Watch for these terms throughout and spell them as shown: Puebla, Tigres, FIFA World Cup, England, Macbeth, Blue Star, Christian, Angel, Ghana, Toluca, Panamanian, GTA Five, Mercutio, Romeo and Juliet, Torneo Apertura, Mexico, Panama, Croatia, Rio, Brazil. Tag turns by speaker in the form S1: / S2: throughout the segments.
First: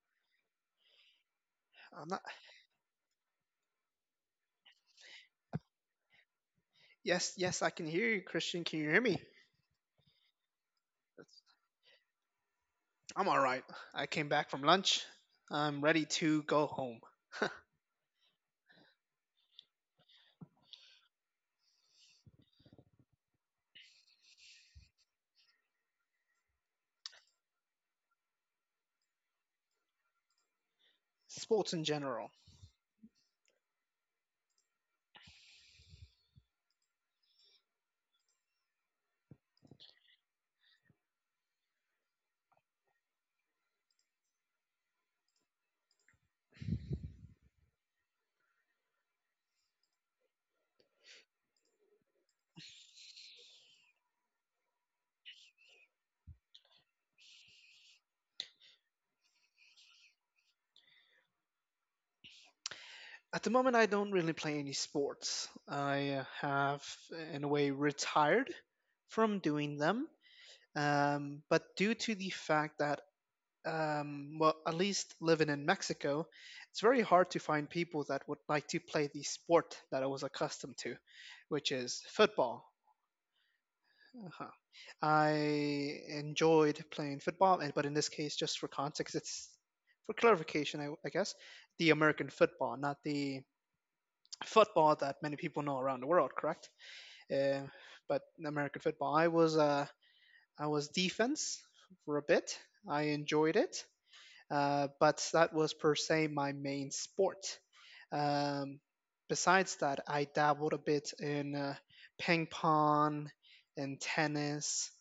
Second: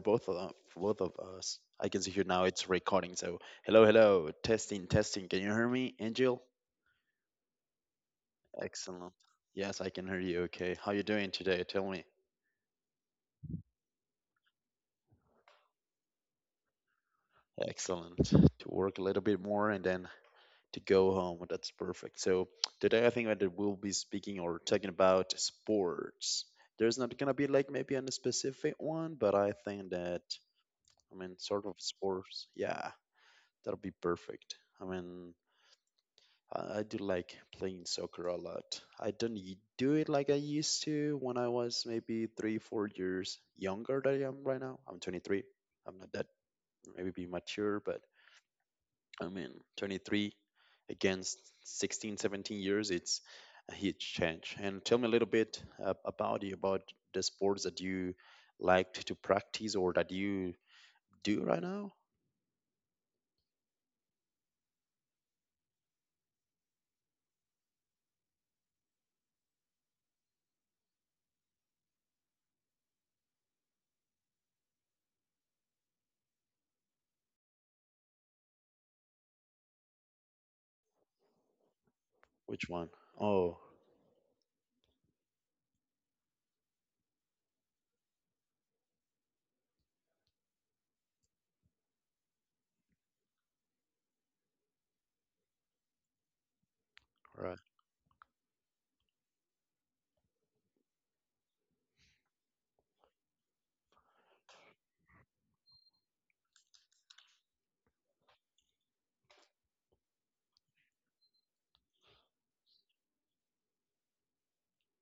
S1: for both of us. I can
S2: I'm
S1: see
S2: not.
S1: here now it's recording. So hello, hello, testing, testing. Can you hear me, Angel?
S2: Yes, yes, I can hear you, Christian. Can you hear
S1: Excellent.
S2: me?
S1: Yes, I can hear you. Okay. How you doing today? Tell me.
S2: I'm all right. I came back from lunch. I'm ready to go home.
S1: Excellent. To work a little bit more and then to go home. That's perfect. So today I think that we'll be speaking or talking about sports. There's not gonna be like maybe a specific one, but I think that I mean sort
S2: Sports
S1: of
S2: in general.
S1: sports. Yeah, that'll be perfect. I mean, I do like playing soccer a lot. I don't do it like I used to when I was maybe three, 4 years younger than I am right now. I'm 23. I'm not that maybe mature, but I mean, 23 against 16, 17 years, it's a huge change. And tell me a little bit about you, about the sports that you liked to practice or that you do right now.
S2: At the moment, I don't really play any sports. I have, in a way, retired from doing them. But due to the fact that well, at least living in Mexico, it's very hard to find people that would like to play the sport that I was accustomed to, which is football.
S1: Which one? Oh,
S2: Uh-huh. I enjoyed playing football, and but in this case, just for context, it's for clarification, I guess, the American football, not the football that many people know around the world, correct?
S1: right.
S2: Uh, but American football, I was defense for a bit. I enjoyed it. But that was per se my main sport. Um, besides that, I dabbled a bit in ping pong and tennis,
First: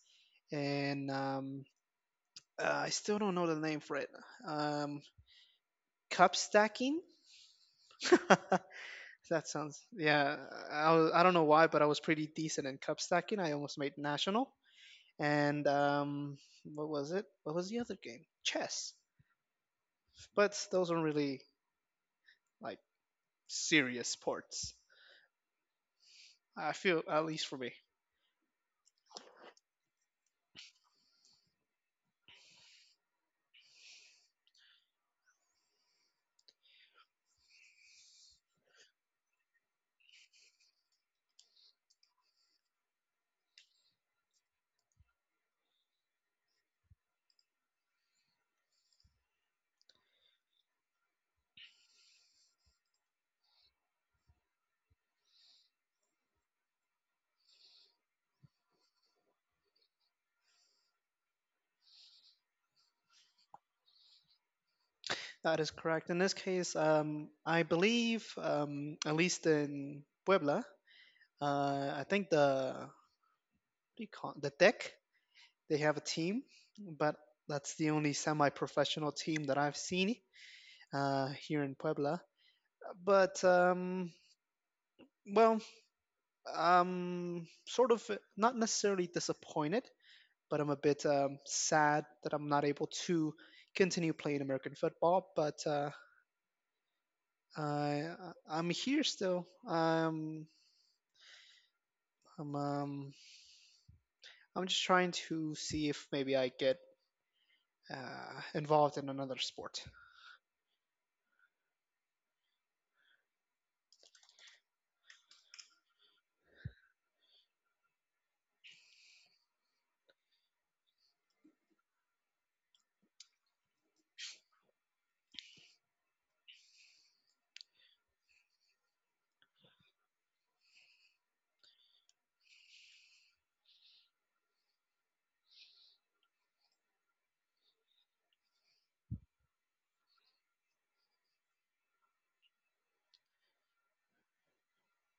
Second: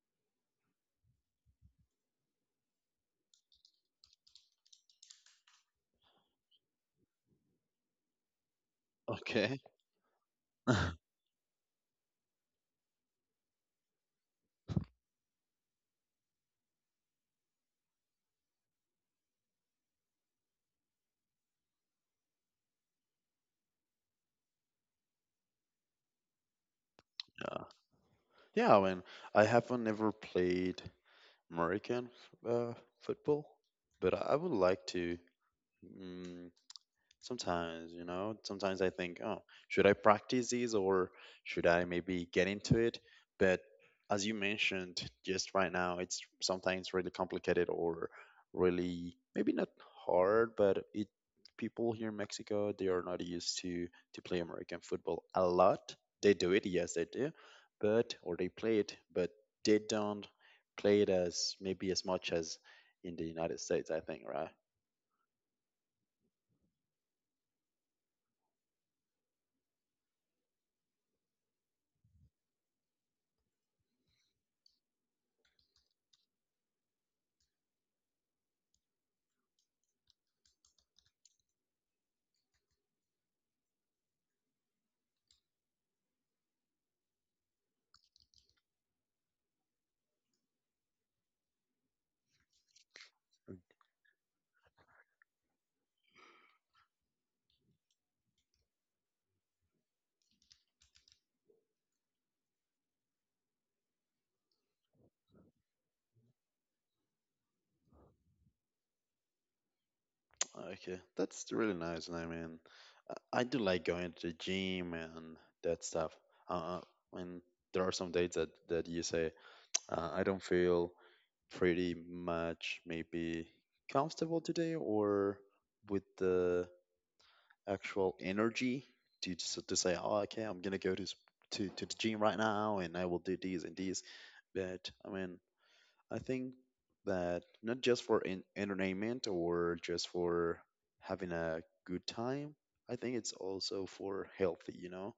S2: and I still don't know the name for it. Um, Cup stacking. That
S1: Okay.
S2: sounds yeah. I don't know why, but I was pretty decent in cup stacking. I almost made national. And What was it? What was the other game? Chess. But those aren't really like serious sports. I feel, at least for me,
S1: Yeah, I mean, I haven't ever played American f- uh, football, but I would like to. mm, Sometimes, you know, sometimes I think, oh, should I practice these or should I maybe get into it? But as you mentioned just right now, it's sometimes really complicated or really maybe not hard, but it people here in Mexico, they are not used to play American football a lot. They do it, yes, they do, but or they play it, but they don't play it as maybe as much as in the United States, I think, right?
S2: that is correct. In this case, I believe, at least in Puebla, I think the what do you call it? The deck they have a team, but that's the only semi-professional team that I've seen here in Puebla. But well, sort of not necessarily disappointed, but I'm a bit sad that I'm not able to continue playing American football. But I I'm here still. I'm um I'm just trying to see if maybe I get involved in another sport.
S1: Okay, that's really nice. And I mean, I do like going to the gym and that stuff. Uh, uh, and there are some days that you say, I don't feel pretty much maybe comfortable today, or with the actual energy to just to say, oh, okay, I'm gonna go to to the gym right now, and I will do these and these. But I mean, I think that not just for in entertainment or just for having a good time, I think it's also for healthy, you know,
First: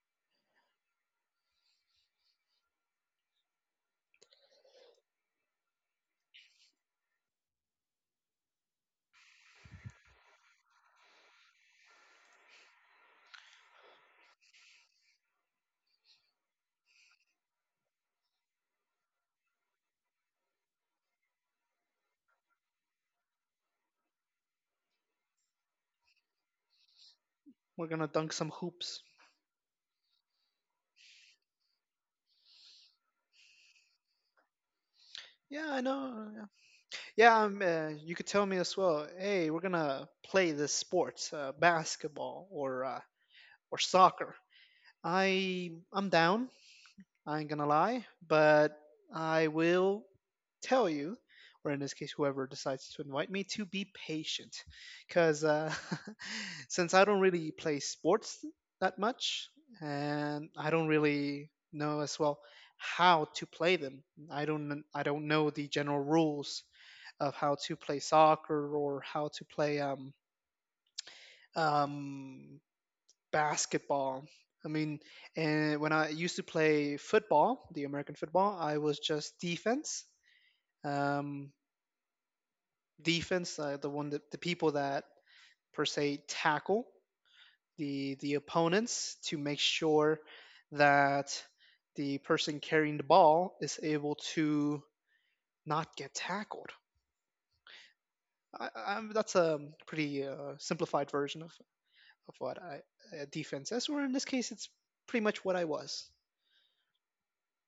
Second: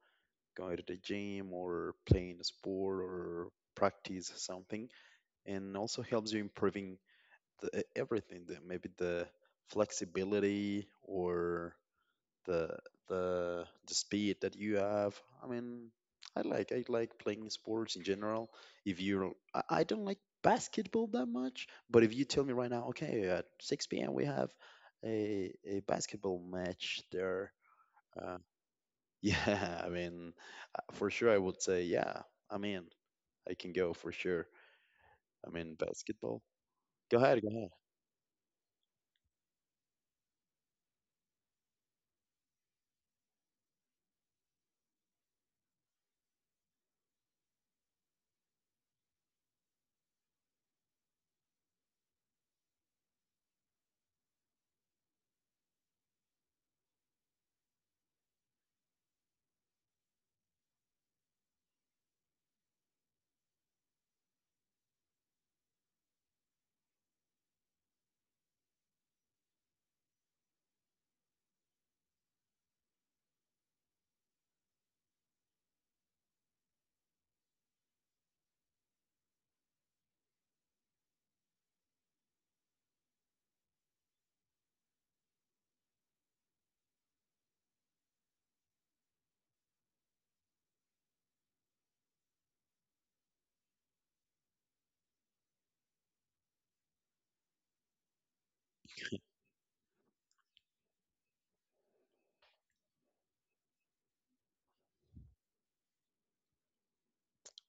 S1: going to the gym or playing a sport or practice something, and also helps you improving the, everything, the, maybe the flexibility or the the the speed that you have. I mean, I like playing sports in general. If you, I don't like basketball that much, but if you tell me right now, okay, at 6 p.m. we have a basketball match there.
S2: We're gonna dunk
S1: Uh,
S2: some hoops.
S1: yeah, I mean, for sure I would say yeah. I mean, I can go for sure. I
S2: Yeah,
S1: mean,
S2: I know.
S1: basketball.
S2: Yeah,
S1: Go
S2: yeah
S1: ahead, go ahead.
S2: you could tell me as well. Hey, we're gonna play this sport, basketball or or soccer. I'm down. I ain't gonna lie, but I will tell you, or in this case, whoever decides to invite me, to be patient, because since I don't really play sports that much, and I don't really know as well how to play them. I don't know the general rules of how to play soccer or how to play um basketball. I mean, and when I used to play football, the American football, I was just defense. Um, defense, the one that the people that per se tackle the opponents to make sure that the person carrying the ball is able to not get tackled. That's a pretty simplified version of what defense is, or in this case, it's pretty much what I was.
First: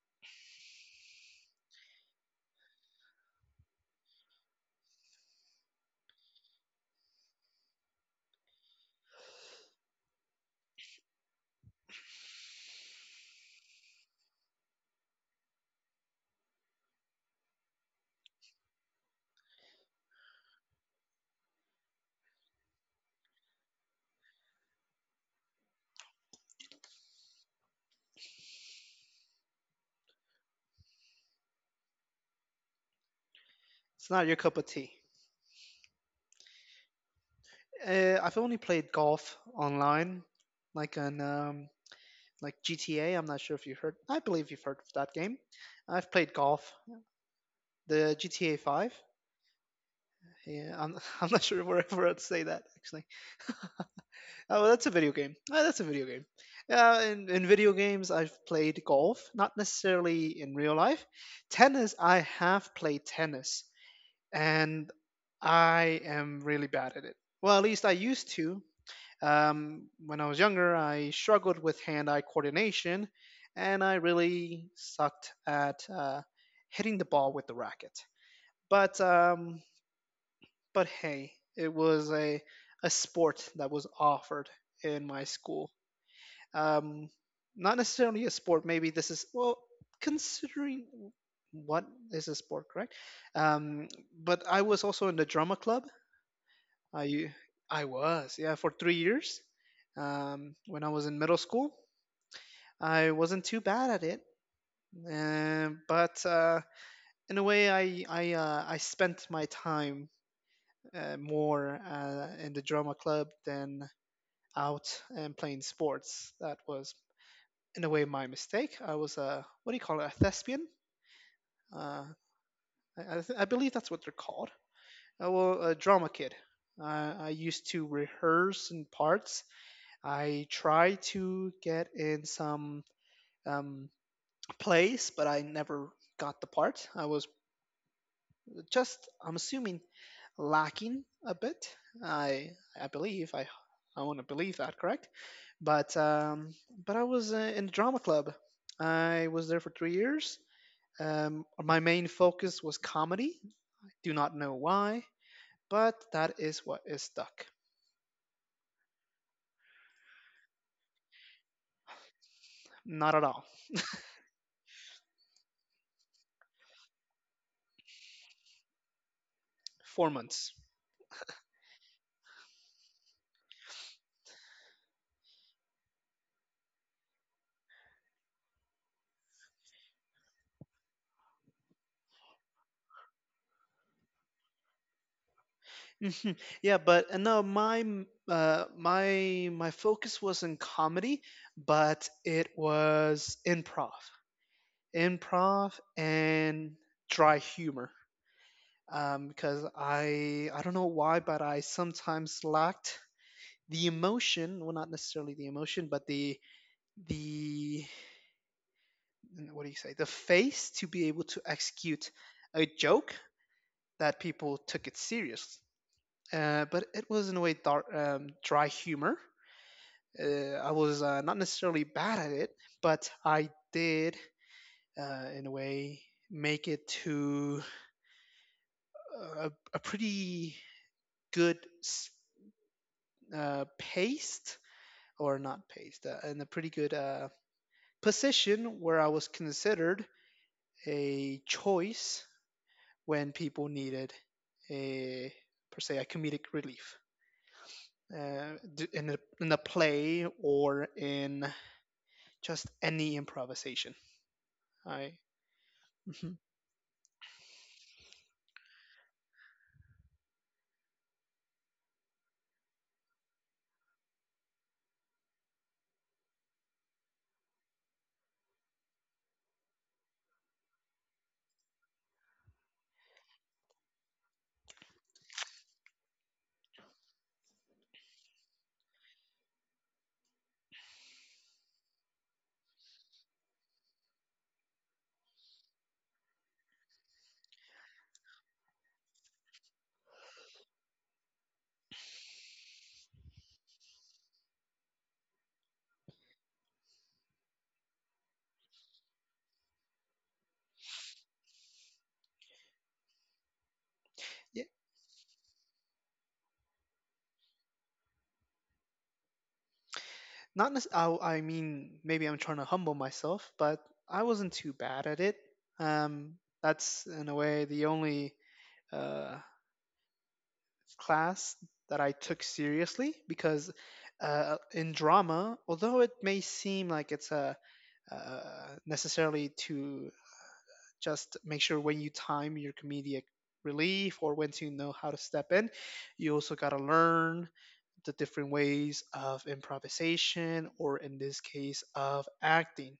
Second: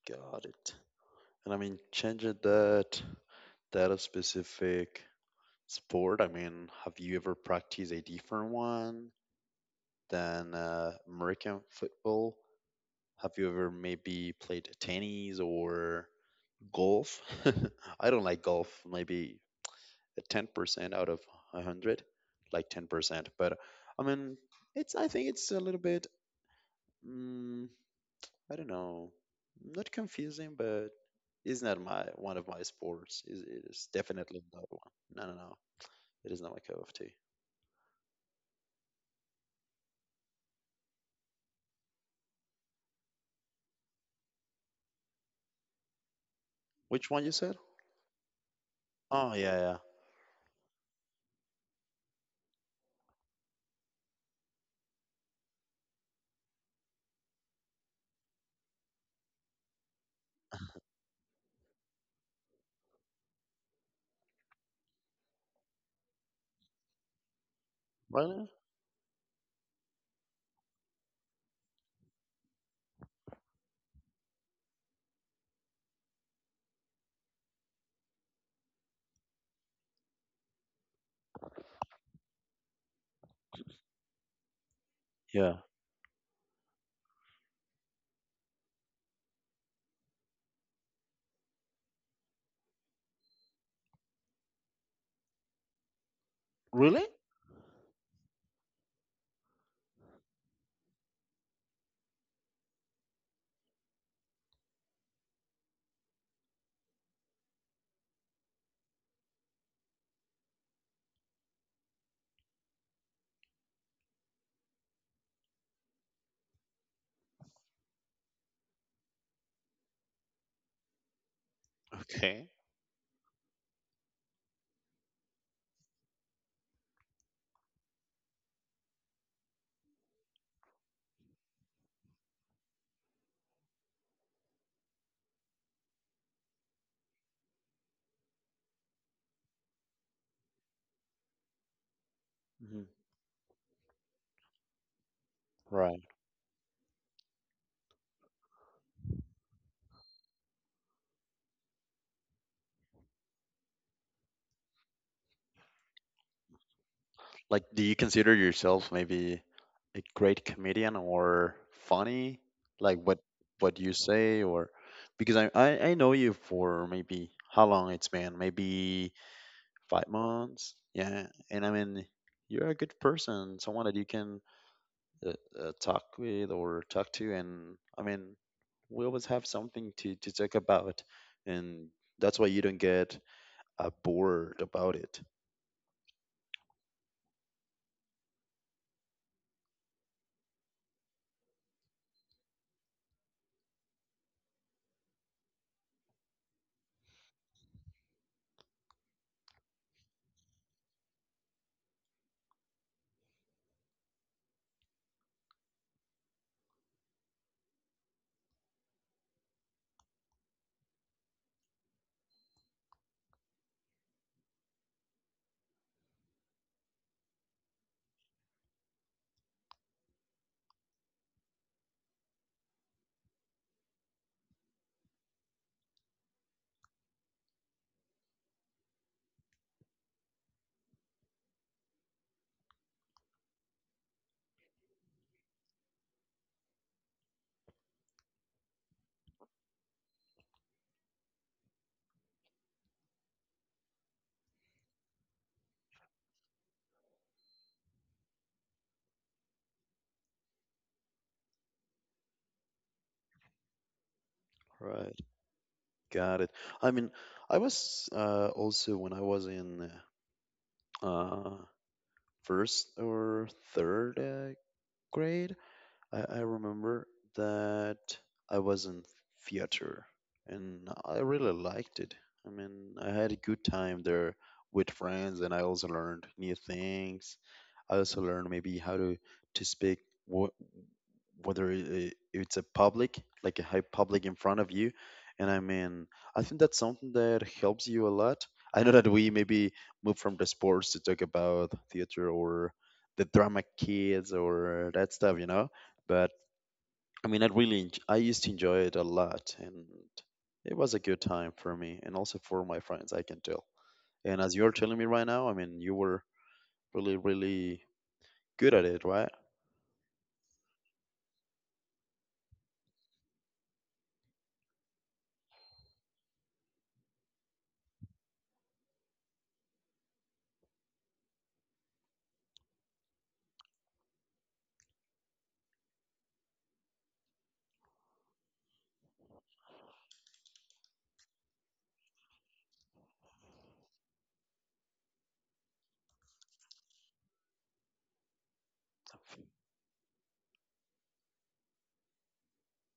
S1: Got it. And I mean, changing that specific sport, I mean, have you ever practiced a different one than American football? Have you ever maybe played tennis or golf? I don't like golf, maybe a 10% out of 100, like 10%. But I mean, it's I think it's a little bit mm, I don't know, not confusing, but it's not my one of my sports. It is
S2: It's not your
S1: definitely
S2: cup of
S1: not
S2: tea.
S1: one. No, no, no. It is not my cup of tea.
S2: I've only played golf online, like on like GTA. I'm not sure if you heard. I believe you've heard of that game. I've played golf,
S1: Which one you said?
S2: the GTA Five.
S1: Oh yeah, yeah.
S2: I'm not sure where, where I'd say that actually. Oh, well, that's a video game. Oh, that's a video game. In video games, I've played golf, not necessarily in real life. Tennis, I have played tennis, and I am really bad at it. Well, at least I used
S1: Really?
S2: to. When I was younger, I struggled with hand eye coordination and I really sucked at hitting the ball with the racket. But, um, but hey, it was a sport that was offered in my
S1: Yeah.
S2: school. Um, Not necessarily a sport, maybe this is, well, considering what is a sport, correct? Um, but I was also in the drama club.
S1: Really?
S2: I I was yeah for 3 years. When I was in middle school, I wasn't too bad at it, but in a way, I spent my time more in the drama club than out and playing sports. That was in a way my mistake. I was a what do you call it? A thespian. Uh,
S1: Okay.
S2: I believe that's what they're called. I was a drama kid. I used to rehearse in parts I tried to get in some um, plays, but I never got the part. I was just, I'm assuming, lacking a bit. I
S1: Mhm.
S2: I believe I want to believe that, correct? But
S1: Right.
S2: um, but I was in the drama club. I was there for 3 years. My main focus was comedy. Do not know why, but that is what is stuck.
S1: Like, do you consider yourself maybe a great comedian or funny? Like
S2: Not at all.
S1: what you say or because I know you for maybe how long it's been? Maybe
S2: Four
S1: five
S2: months.
S1: months. Yeah. And I mean, you're a good person, someone that you can uh, talk with or talk to, and I mean, we always have something to talk about, and that's why you don't get bored about it.
S2: Mhm. Yeah, but no, my m- my my focus was in comedy, but it was improv and dry humor. Because I don't know why, but I sometimes lacked the emotion, well, not necessarily the emotion, but the what do you say, the face to be able to execute a joke that people took it serious. But it was in a way dark, dry humor. I was not necessarily bad at it, but I did, in a way, make it to a pretty good pace, or not pace, in a pretty good position where I was considered a choice when people needed a, per se, a comedic relief. Uh, in a play or in just any improvisation, I
S1: Right,
S2: Mhm.
S1: got it. I mean, I was also when I was in uh, first or third grade, I remember that I was in theater and I really liked it. I mean, I had a good time there with friends and I also learned new things. I also learned maybe how to speak what whether it's a public, like a high public in front of you. And I mean, I think that's something that helps you a lot. I know that we maybe move from the sports to talk about theater or the drama kids or that stuff, you know? But I mean, I really, I used to enjoy it a lot, and it was a good time for me and also for my friends. I can tell. And as
S2: Yeah,
S1: you're telling me right now, I mean, you were really good at it, right?
S2: not nec- I mean, maybe I'm trying to humble myself, but I wasn't too bad at it. Um, that's in a way the only uh, class that I took seriously because in drama, although it may seem like it's a necessarily to just make sure when you time your comedic relief or when to know how to step in, you also got to learn the different ways of improvisation, or in this case, of acting.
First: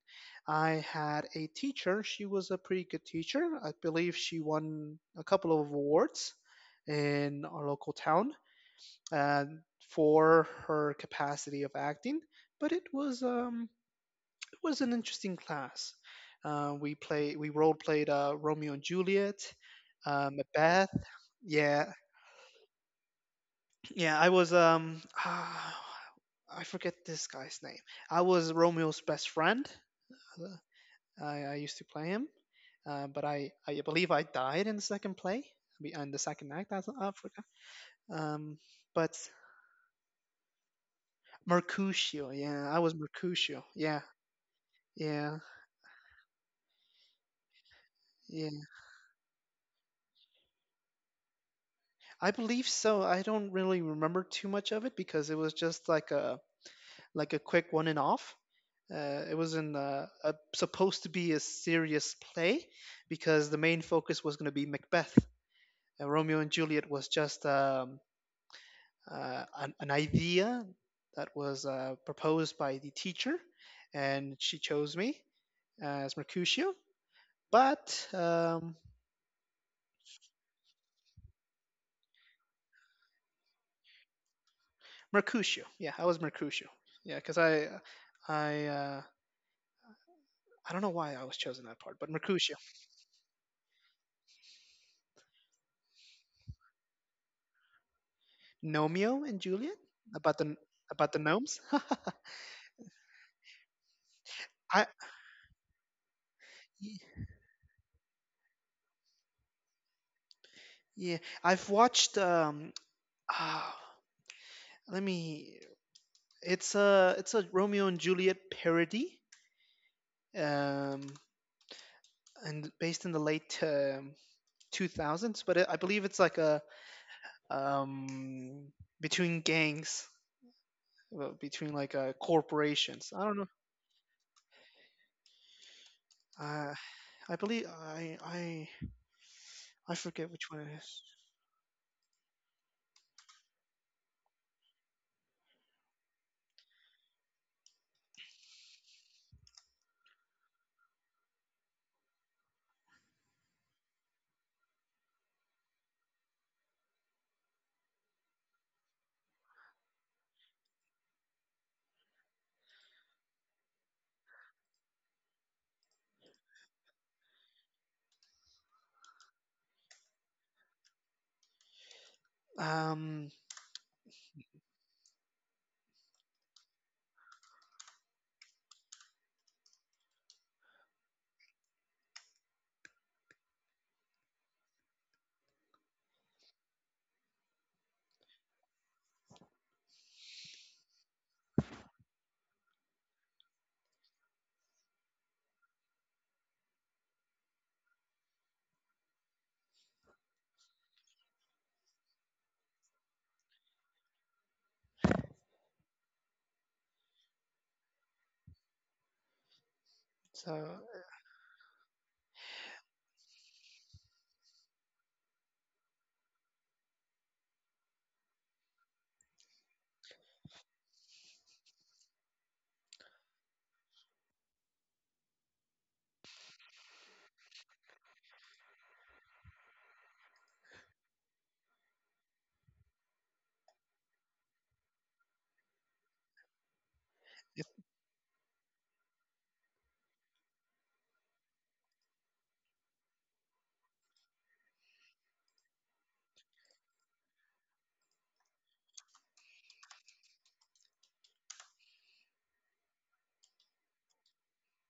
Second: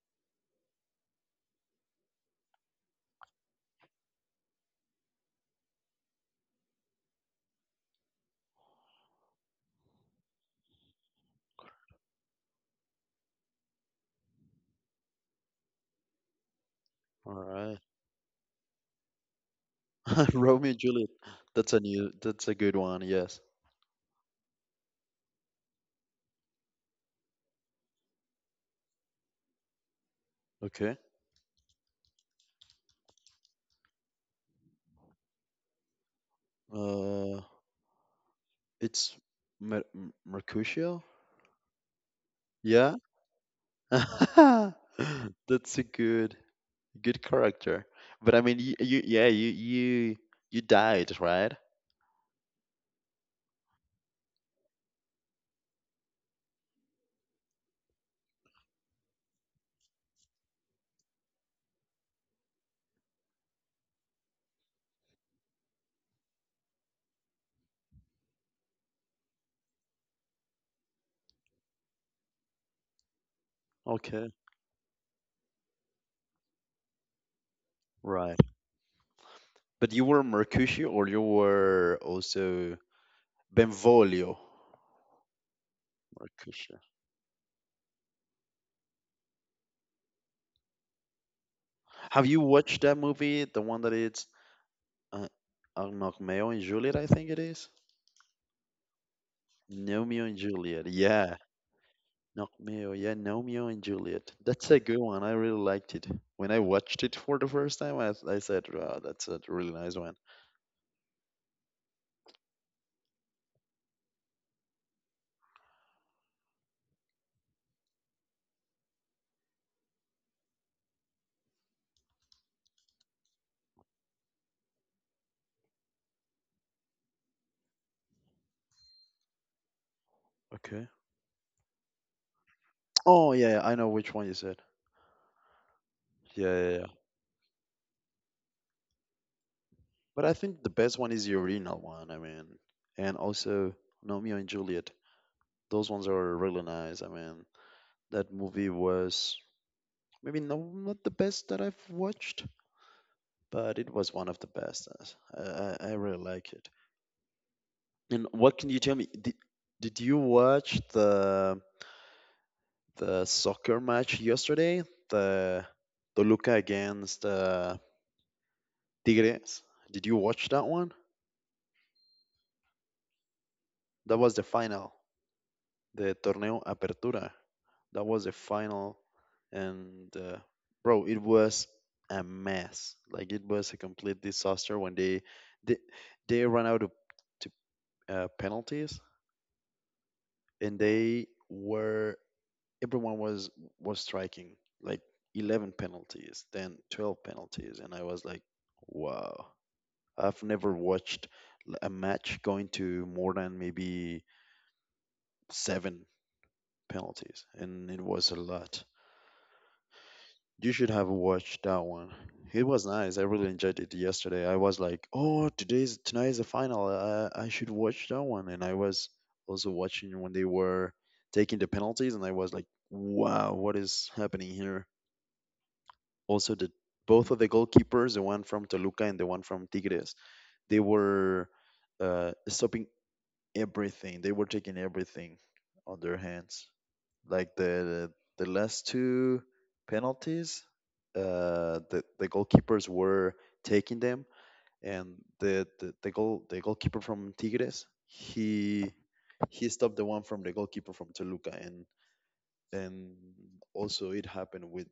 S2: I had a teacher. She was a pretty good teacher. I believe she won a couple of awards in our local town uh, for her capacity of acting. But it was an interesting class.
S1: All
S2: We role
S1: right,
S2: played Romeo and Juliet,
S1: Romeo and
S2: Macbeth.
S1: Juliet. That's a
S2: Yeah,
S1: new. That's a good one. Yes.
S2: Yeah, I was um ah, I forget this guy's name. I was Romeo's best friend.
S1: Okay.
S2: I used to play him, but I believe I died in the second play be- in the second act. That's I forgot.
S1: Uh,
S2: Um, but
S1: it's Mercutio.
S2: Mercutio, yeah, I
S1: Yeah.
S2: was Mercutio. Yeah, yeah,
S1: That's a good character. But I mean,
S2: yeah.
S1: you yeah, you died, right?
S2: I believe so. I don't really remember too much of it because it was just like a quick one and off. It was in supposed to be a serious play because the main focus was going to be Macbeth. Romeo and Juliet was just an idea that was proposed by the teacher,
S1: Okay.
S2: and she chose me as Mercutio. But
S1: Right.
S2: um,
S1: But you were Mercutio or you were also Benvolio?
S2: Mercutio, yeah, I was Mercutio,
S1: Mercutio.
S2: yeah, because I, uh, I don't know why I was chosen that part, but
S1: Have you
S2: Mercutio,
S1: watched that movie? The one that it's uh, Romeo and Juliet, I think it is.
S2: Nomeo and Juliet
S1: Romeo and
S2: about the
S1: Juliet.
S2: about the
S1: Yeah.
S2: gnomes.
S1: Romeo. Yeah, Romeo and Juliet. That's a
S2: I,
S1: good one. I really liked it. When I
S2: Y-
S1: watched it for the first time, I said, "Wow, that's a really nice one."
S2: Yeah, I've watched. Ah, let me. It's a Romeo and Juliet parody, um, and based in the late 2000s. But it, I believe it's like a um, between gangs,
S1: Okay.
S2: well, between like corporations. I
S1: Oh
S2: don't know.
S1: yeah, I know which one you said. Yeah,
S2: Uh,
S1: yeah, yeah.
S2: I believe I
S1: But
S2: forget
S1: I
S2: which one
S1: think the
S2: it
S1: best
S2: is.
S1: one is the original one. I mean, and also Romeo and Juliet. Those ones are really nice. I mean, that movie was maybe no, not the best that I've watched, but it was one of the best. I really like it. And what can you tell me? Did you watch the soccer match yesterday? The Toluca against Tigres. Did you watch that one?
S2: Um,
S1: That was the final, the Torneo Apertura. That was a final, and bro, it was a mess. Like it was a complete disaster when they they ran out of to, penalties, and they were everyone was striking like 11 penalties, then 12 penalties, and I was like, wow, I've never watched a match going to more than maybe 7 penalties, and it was a lot.
S2: so
S1: You should have watched that one. It was nice. I really enjoyed it yesterday. I was like, "Oh, today's tonight is the final. I should watch that one." And I was also watching when they were taking the penalties, and I was like, "Wow, what is happening here?" Also, the both of the goalkeepers, the one from Toluca and the one from Tigres, they were stopping everything. They were taking everything on their hands like the last two penalties, the, goalkeepers were taking them, and the the goal the goalkeeper from Tigres he stopped the one from the goalkeeper from Toluca, and and also it happened with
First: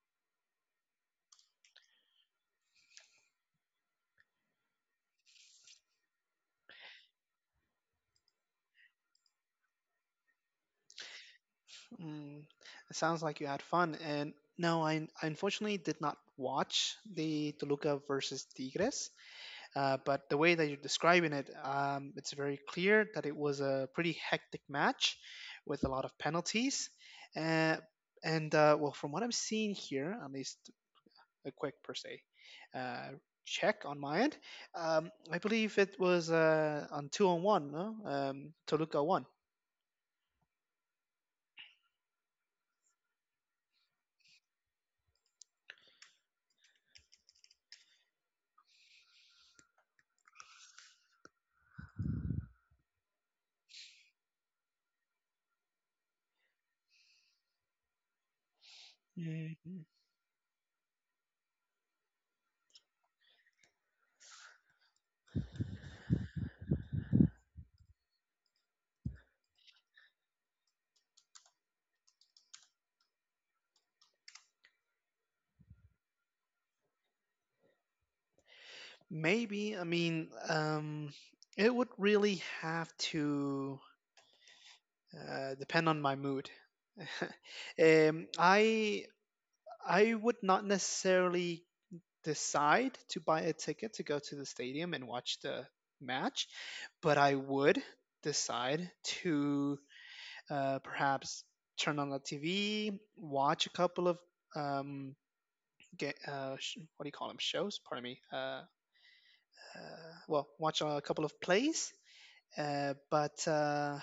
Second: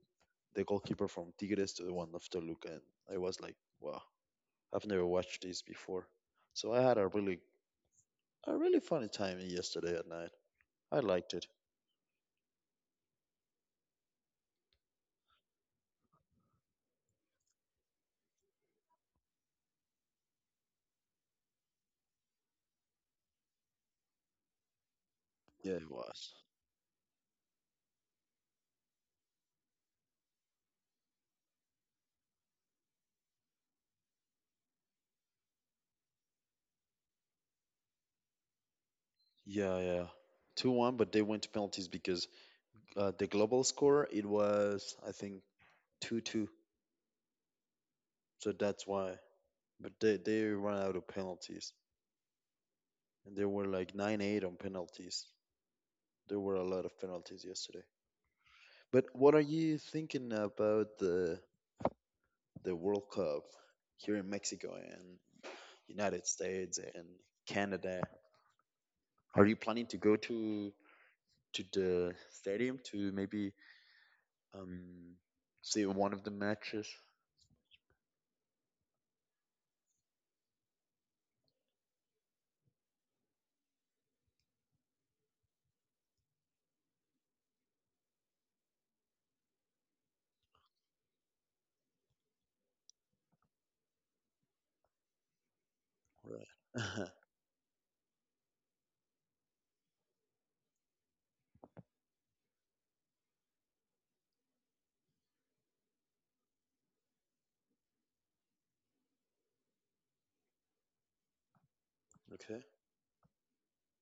S1: the goalkeeper from Tigres to the one of Toluca, and I was like, wow, I've never watched this before, so I had a really funny time yesterday at night. I liked it.
S2: Mm, it sounds like you had fun. And no, I unfortunately did not watch the Toluca versus Tigres. But the way that you're describing it, it's very clear that it was a pretty hectic match
S1: Yeah,
S2: with a
S1: it
S2: lot of
S1: was.
S2: penalties. Uh, from what I'm seeing here, at least a quick per se uh, check on my end, I believe it was on two on one, no? Toluca won.
S1: Yeah, yeah. 2-1, but they went to penalties because the global score it was I think 2-2. So that's why. But they ran out of penalties. And there were like 9-8 on penalties. There were a lot of penalties yesterday. But what are you thinking about the World Cup here in Mexico and United States and Canada? Are you planning to go to the stadium to maybe um see one of the matches?
S2: Maybe. I mean, it would really have to depend on my mood. um, I I would not necessarily decide to buy a ticket to go to the stadium and watch the
S1: Right.
S2: match, but I would decide to perhaps turn on the TV, watch a couple of um, get, sh- what do you call them shows? Pardon me. Watch a couple of plays.
S1: Okay.
S2: Uh, but uh,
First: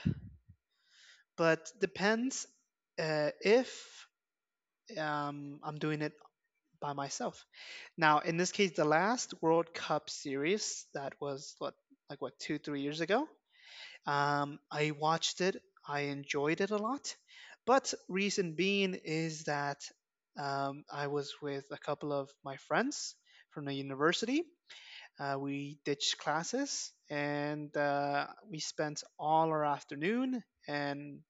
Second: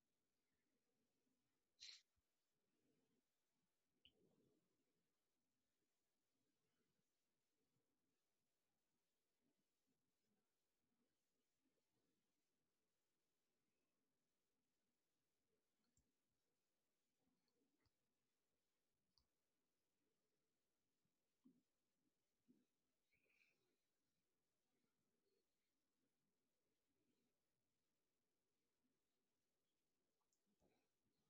S2: but depends if I'm doing it by myself. Now, in this case, the last World Cup series that was what like what 2 3 years ago. I watched it. I enjoyed it a lot. But reason being is that I was with a couple of my friends from the university. We ditched classes, and we spent all our afternoon and,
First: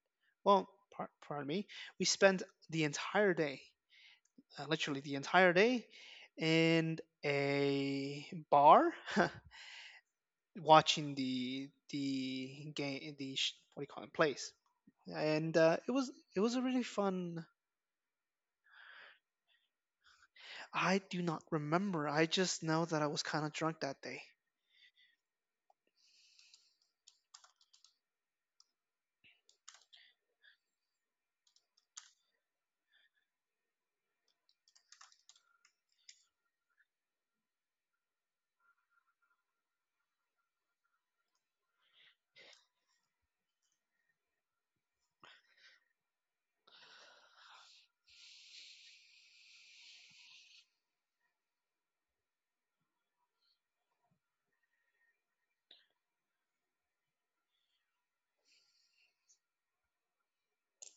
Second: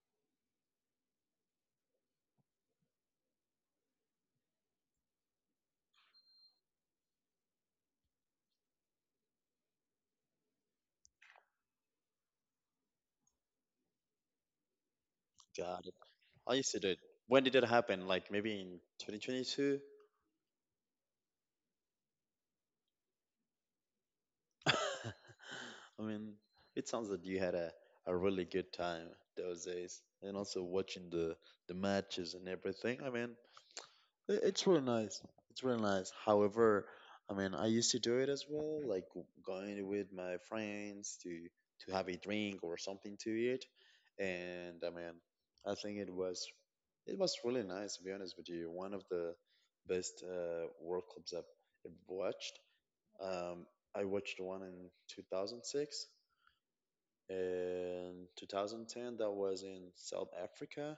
S2: well, pardon me, we spent the entire day, literally the entire day, in a bar watching the game, the what do you call it, plays. And
S1: Got it.
S2: it
S1: I
S2: was a
S1: used to
S2: really
S1: do it. When
S2: fun.
S1: did it happen? Like maybe in 2022?
S2: I do not remember. I just know that I was kind of drunk that day.
S1: I mean, it sounds that you had a really good time those days. And also watching the matches and everything. I mean, It- It's really nice. It's really nice. However, I mean, I used to do it as well, like going with my friends to have a drink or something to eat. And I mean, I think it was really nice to be honest with you. One of the best World Cups I've watched. Um, I watched one in 2006 and 2010 that was in South Africa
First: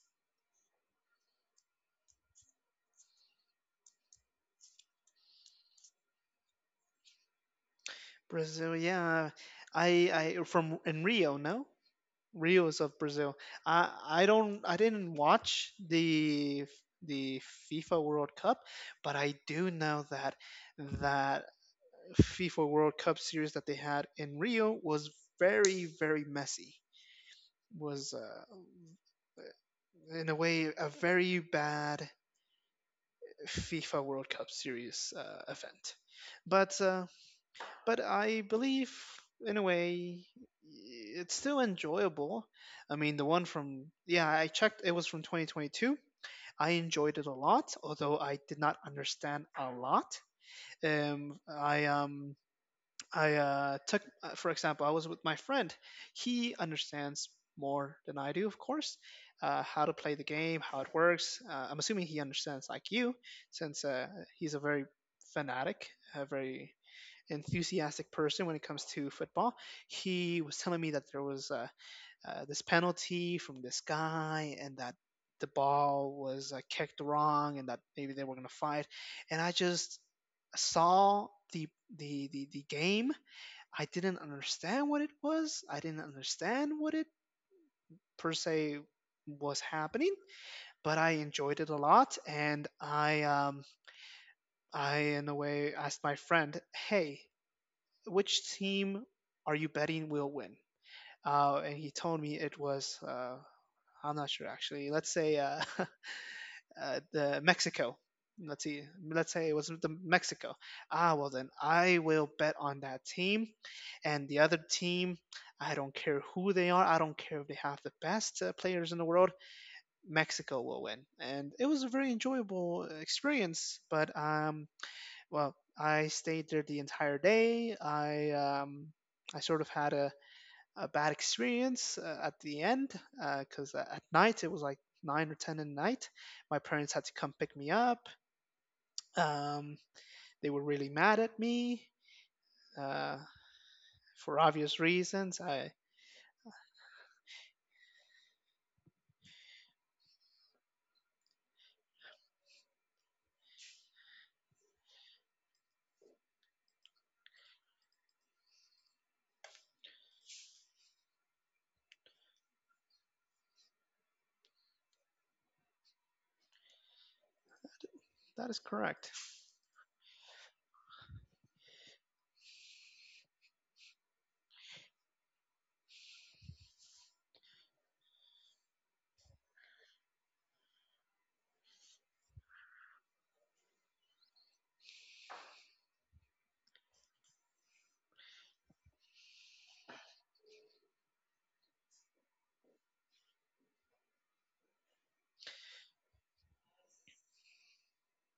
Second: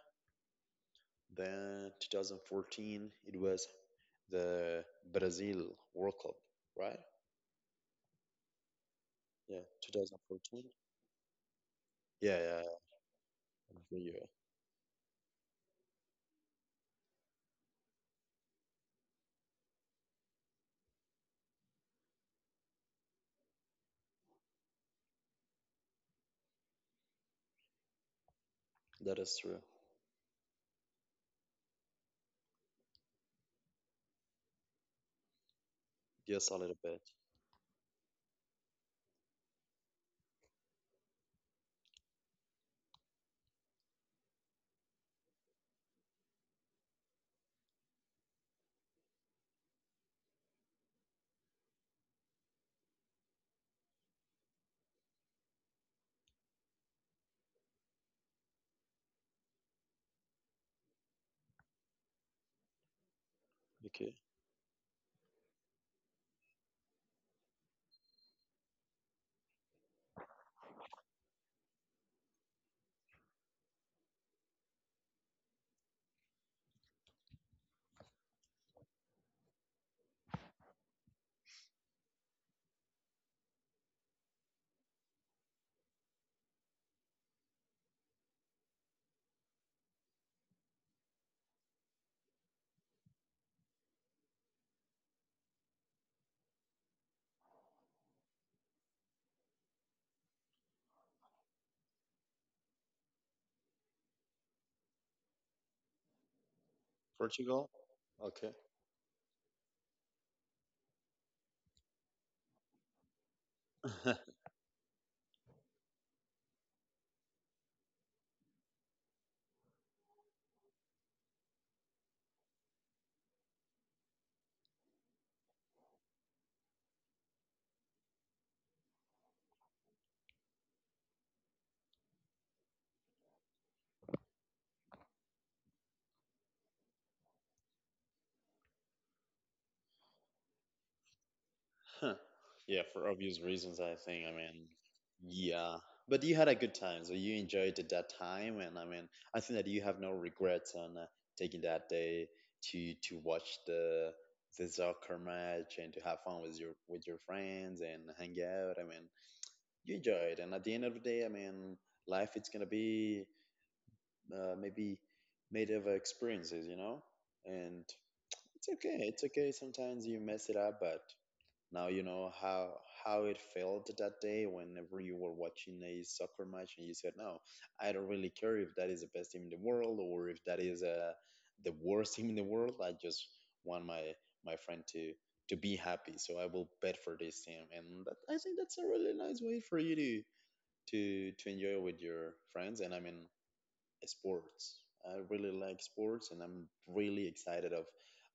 S1: then 2014, it was the Brazil World Cup, right?
S2: Brazil, yeah.
S1: Yeah,
S2: I
S1: 2014.
S2: from in Rio, no?
S1: Yeah, yeah,
S2: Rios
S1: yeah.
S2: of Brazil. I
S1: For
S2: don't I didn't watch the FIFA World Cup, but I do know that that FIFA World Cup series that they had in Rio was very, very messy. Was
S1: that is true.
S2: in a way a very bad FIFA World Cup series event.
S1: Yes, a little
S2: But
S1: bit.
S2: uh, but I believe in a way it's still enjoyable. I mean, the one from, yeah, I checked it was from 2022. I enjoyed it a lot, although I did not understand a lot. Um, I um I took for example, I was with my friend. He understands more than I do, of course. How to play the game, how it works. I'm assuming he understands like you, since
S1: Okay.
S2: he's a very fanatic, a very enthusiastic person when it comes to football. He was telling me that there was this penalty from this guy, and that the ball was kicked wrong, and that maybe they were going to fight. And I just saw the game. I didn't understand what it was. I didn't understand what it, per se, was happening, but I enjoyed it a lot. And I in a way asked my friend, "Hey, which team are you betting will win? And he told me it was, I'm not sure actually. Let's say the
S1: Portugal?
S2: Mexico.
S1: Okay.
S2: Let's see. Let's say it was the Mexico. Ah, well then I will bet on that team, and the other team. I don't care who they are. I don't care if they have the best players in the world. Mexico will win, and it was a very enjoyable experience. But well, I stayed there the entire day. I sort of had a bad experience at the end because at night it was like nine or ten at night. My parents had to come pick me up. Um, they were really mad at me
S1: Huh. Yeah, for
S2: uh,
S1: obvious reasons, I think. I
S2: for
S1: mean,
S2: obvious reasons. I,
S1: yeah. But you had a good time, so you enjoyed it that time, and I mean, I think that you have no regrets on taking that day to watch the soccer match and to have fun with your friends and hang out. I mean, you enjoyed, and at the end of the day, I mean, life it's gonna be maybe made of experiences, you know, and
S2: that is
S1: it's okay.
S2: correct.
S1: It's okay. Sometimes you mess it up, but now you know how it felt that day whenever you were watching a soccer match and you said, "No, I don't really care if that is the best team in the world or if that is the worst team in the world. I just want my friend to be happy, so I will bet for this team." And that, I think that's a really nice way for you to enjoy with your friends. And I mean, sports. I really like sports, and I'm really excited of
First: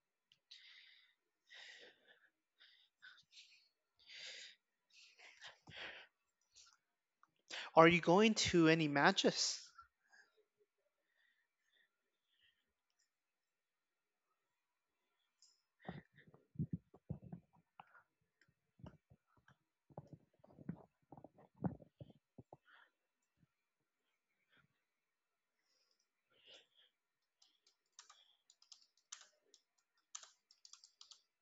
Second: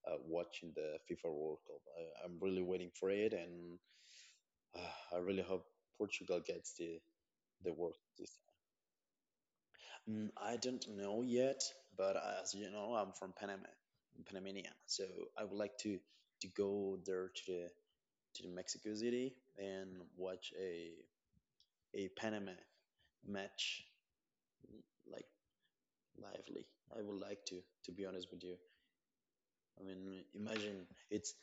S1: watching the FIFA World Cup. I'm really waiting for it, and I really hope Portugal gets the
S2: Are
S1: World
S2: you
S1: Cup.
S2: going to any matches?
S1: Mm, I don't know yet, but as you know, I'm from Panama, I'm Panamanian, so I would like to go there to the Mexico City and watch a Panama match like lively. I would like to be honest with you. I mean, imagine it's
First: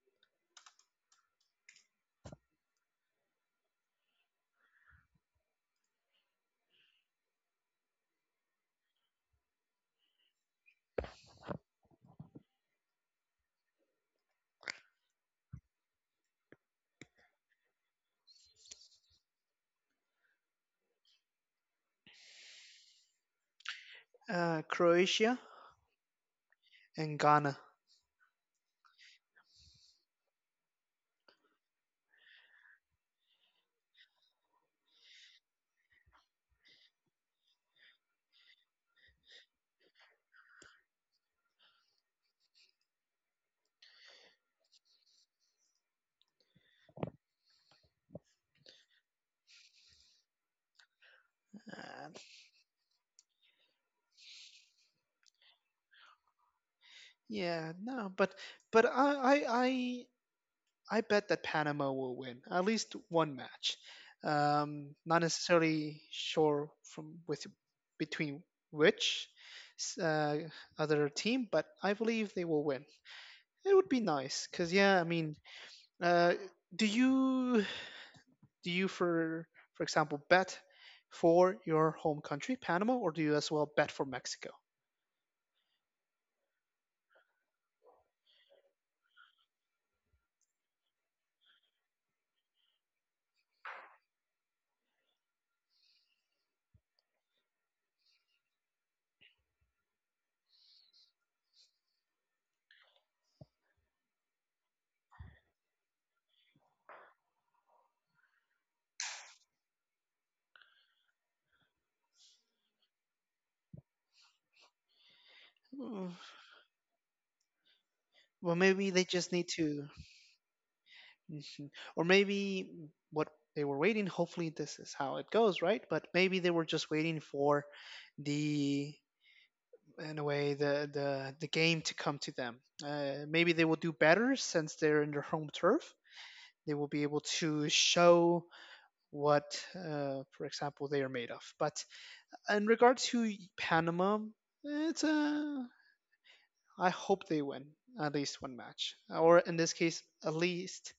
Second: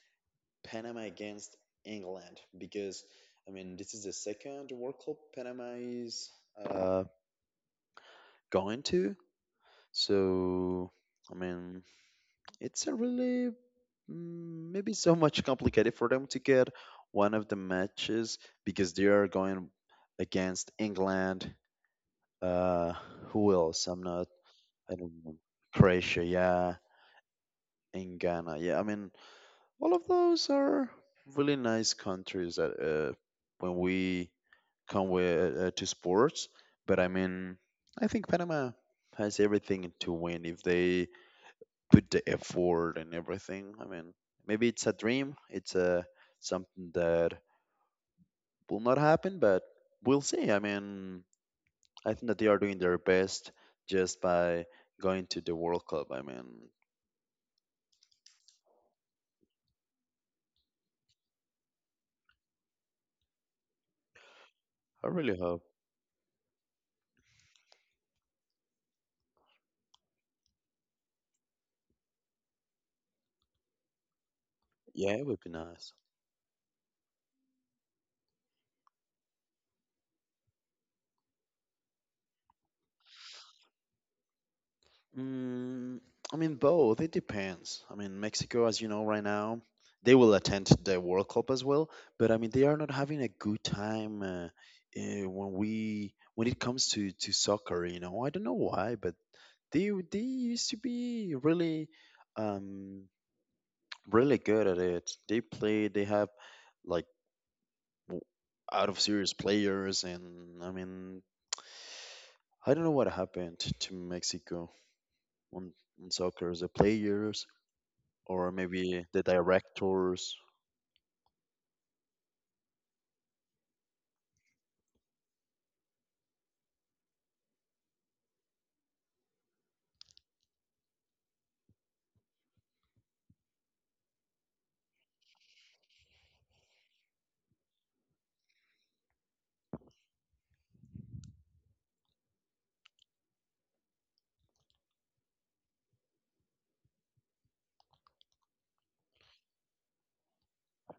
S1: Panama against England because I mean this is the second World Cup Panama is uh, going to. So, I mean, it's a really mm, maybe so much complicated for them to get one of the matches because they are going against England. Uh, who else? I'm not. I don't know.
S2: Croatia
S1: Croatia, yeah,
S2: and Ghana.
S1: and Ghana, yeah. I mean, all of those are really nice countries that when we come with, to sports. But I mean, I think Panama has everything to win if they put the effort and everything. I mean, maybe it's a dream. It's a something that will not happen, but we'll see. I mean,
S2: Uh,
S1: I think that they are doing their best just by going to the World Cup. I mean,
S2: yeah, no, but but I bet that Panama will win at least one match.
S1: I
S2: Not
S1: really hope.
S2: necessarily sure from, with, between which uh, other team, but I believe they will win. It would be nice because, yeah, I
S1: Yeah, it
S2: mean,
S1: would be nice.
S2: uh, do you do you for example, bet for your home country Panama, or do you as well bet for Mexico?
S1: Mm, I mean, both. It depends. I mean, Mexico, as you know, right now, they will attend the World Cup as well. But I mean, they are not having a good time when we when it comes to soccer. You know, I don't know why, but they used to be really, um, really good at it. They play. They have like w- out of series players, and I mean, I don't know what happened to Mexico on,
S2: Mm,
S1: on soccer. The players, or
S2: well, maybe they
S1: maybe the
S2: just need to.
S1: directors.
S2: Mhm. Or maybe what they were waiting, hopefully this is how it goes, right? But maybe they were just waiting for the, in a way, the the game to come to them. Maybe they will do better since they're in their home turf. They will be able to show what, for example, they are made of. But in regard to Panama, it's a, I hope they win at least one match, or in this case, at least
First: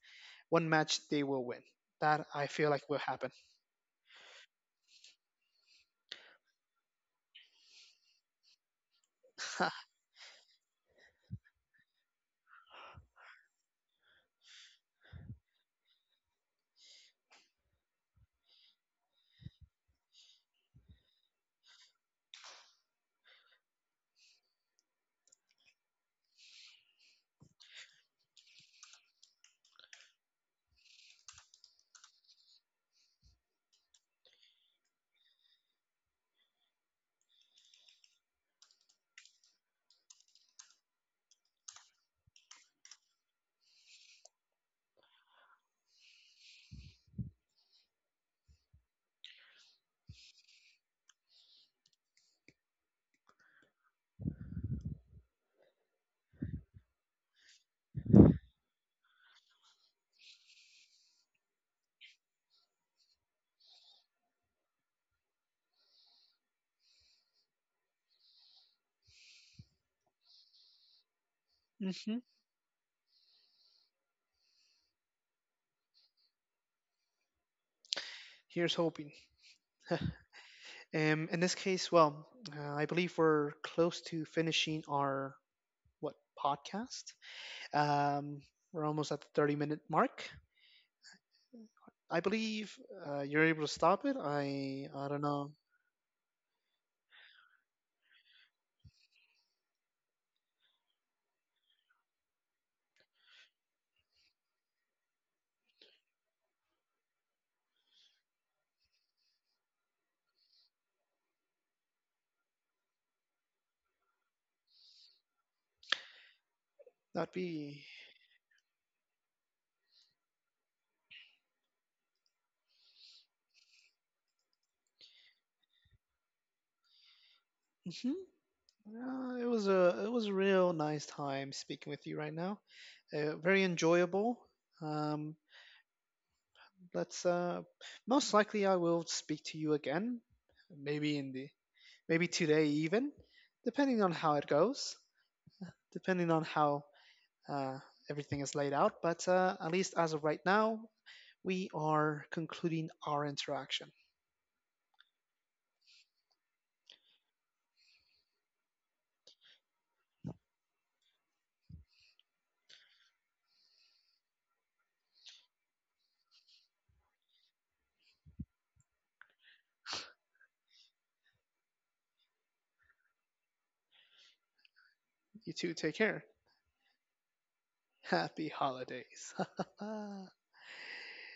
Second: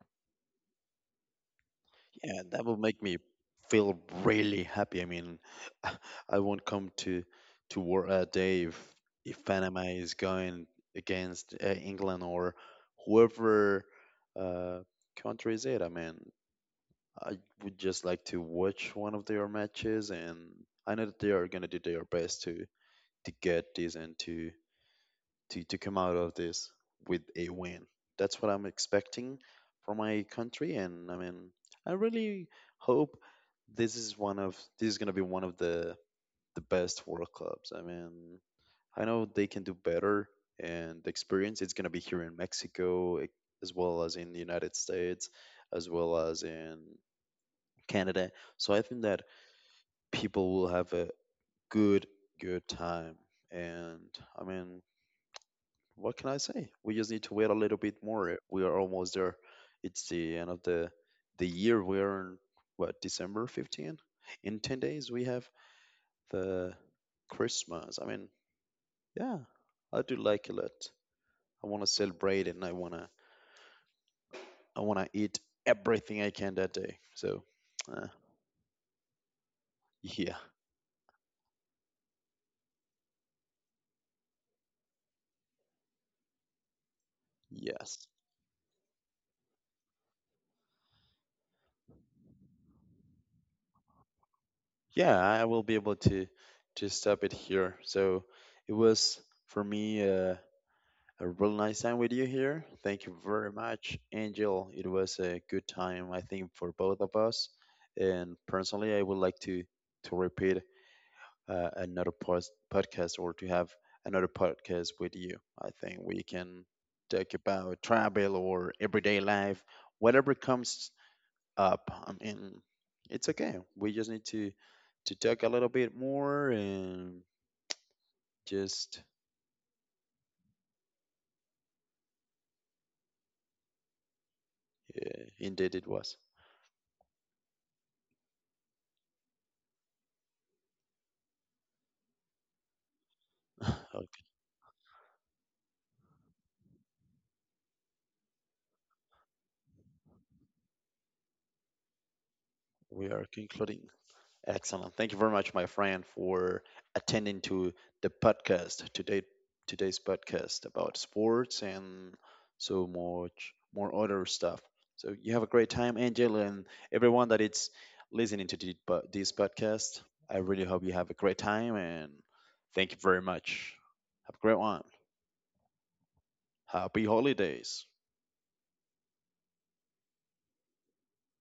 S2: one match they will win. That
S1: Yeah,
S2: I
S1: that
S2: feel
S1: will
S2: like will
S1: make me
S2: happen.
S1: feel really happy. I mean, I won't come to work a day if Panama is going against England or whoever uh, country is it. I mean, I would just like to watch one of their matches, and I know that they are gonna do their best to get this and to come out of this with a win. That's what I'm expecting from my country, and I mean, I really hope this is gonna be one of the best World Cups. I mean, I know they can do better, and the experience it's gonna be here in Mexico as well as in the United States, as well as in Canada. So I think that people will have a good good time, and I mean, what can I say? We just need to wait a little bit more. We are almost there. It's the end of the year. We are in what, December 15th. In 10 days we have the Christmas. I mean, yeah, I do like it a lot. I want to
S2: hmm
S1: celebrate it, and I want to eat everything I can that day. So, uh,
S2: Here's hoping.
S1: yeah.
S2: In this case, well, I believe we're close to finishing our, what, podcast.
S1: Yes.
S2: Um, we're almost at the 30-minute mark. I believe you're able to stop it. I
S1: Yeah,
S2: don't
S1: I
S2: know.
S1: will be able to stop it here. So, it was for me a real nice time with you here. Thank you very much, Angel. It was a good time, I think, for both of us. And personally, I would like to repeat podcast or to have another podcast with you. I think we can talk
S2: That'd
S1: about
S2: be.
S1: travel or everyday life, whatever comes up. I mean, it's okay. We just need to talk a little bit more and
S2: Hmm.
S1: just
S2: It was a it was a real nice time speaking with you right now. Very enjoyable.
S1: yeah,
S2: Um,
S1: indeed it was.
S2: Let's most likely I will speak to you again, maybe in the, maybe today even, depending on
S1: Okay,
S2: how it goes, depending on how uh, everything is laid out. But at least as of right now, we are concluding
S1: we are
S2: our
S1: concluding.
S2: interaction.
S1: Excellent. Thank you very much, my friend, for attending to the podcast today. Today's podcast about sports and so much more other stuff. So you have a great time, Angel, and everyone that is listening to this podcast. I really hope you have a great time, and thank you very much. Have a great one.
S2: You two take care.
S1: Happy holidays.
S2: Happy holidays.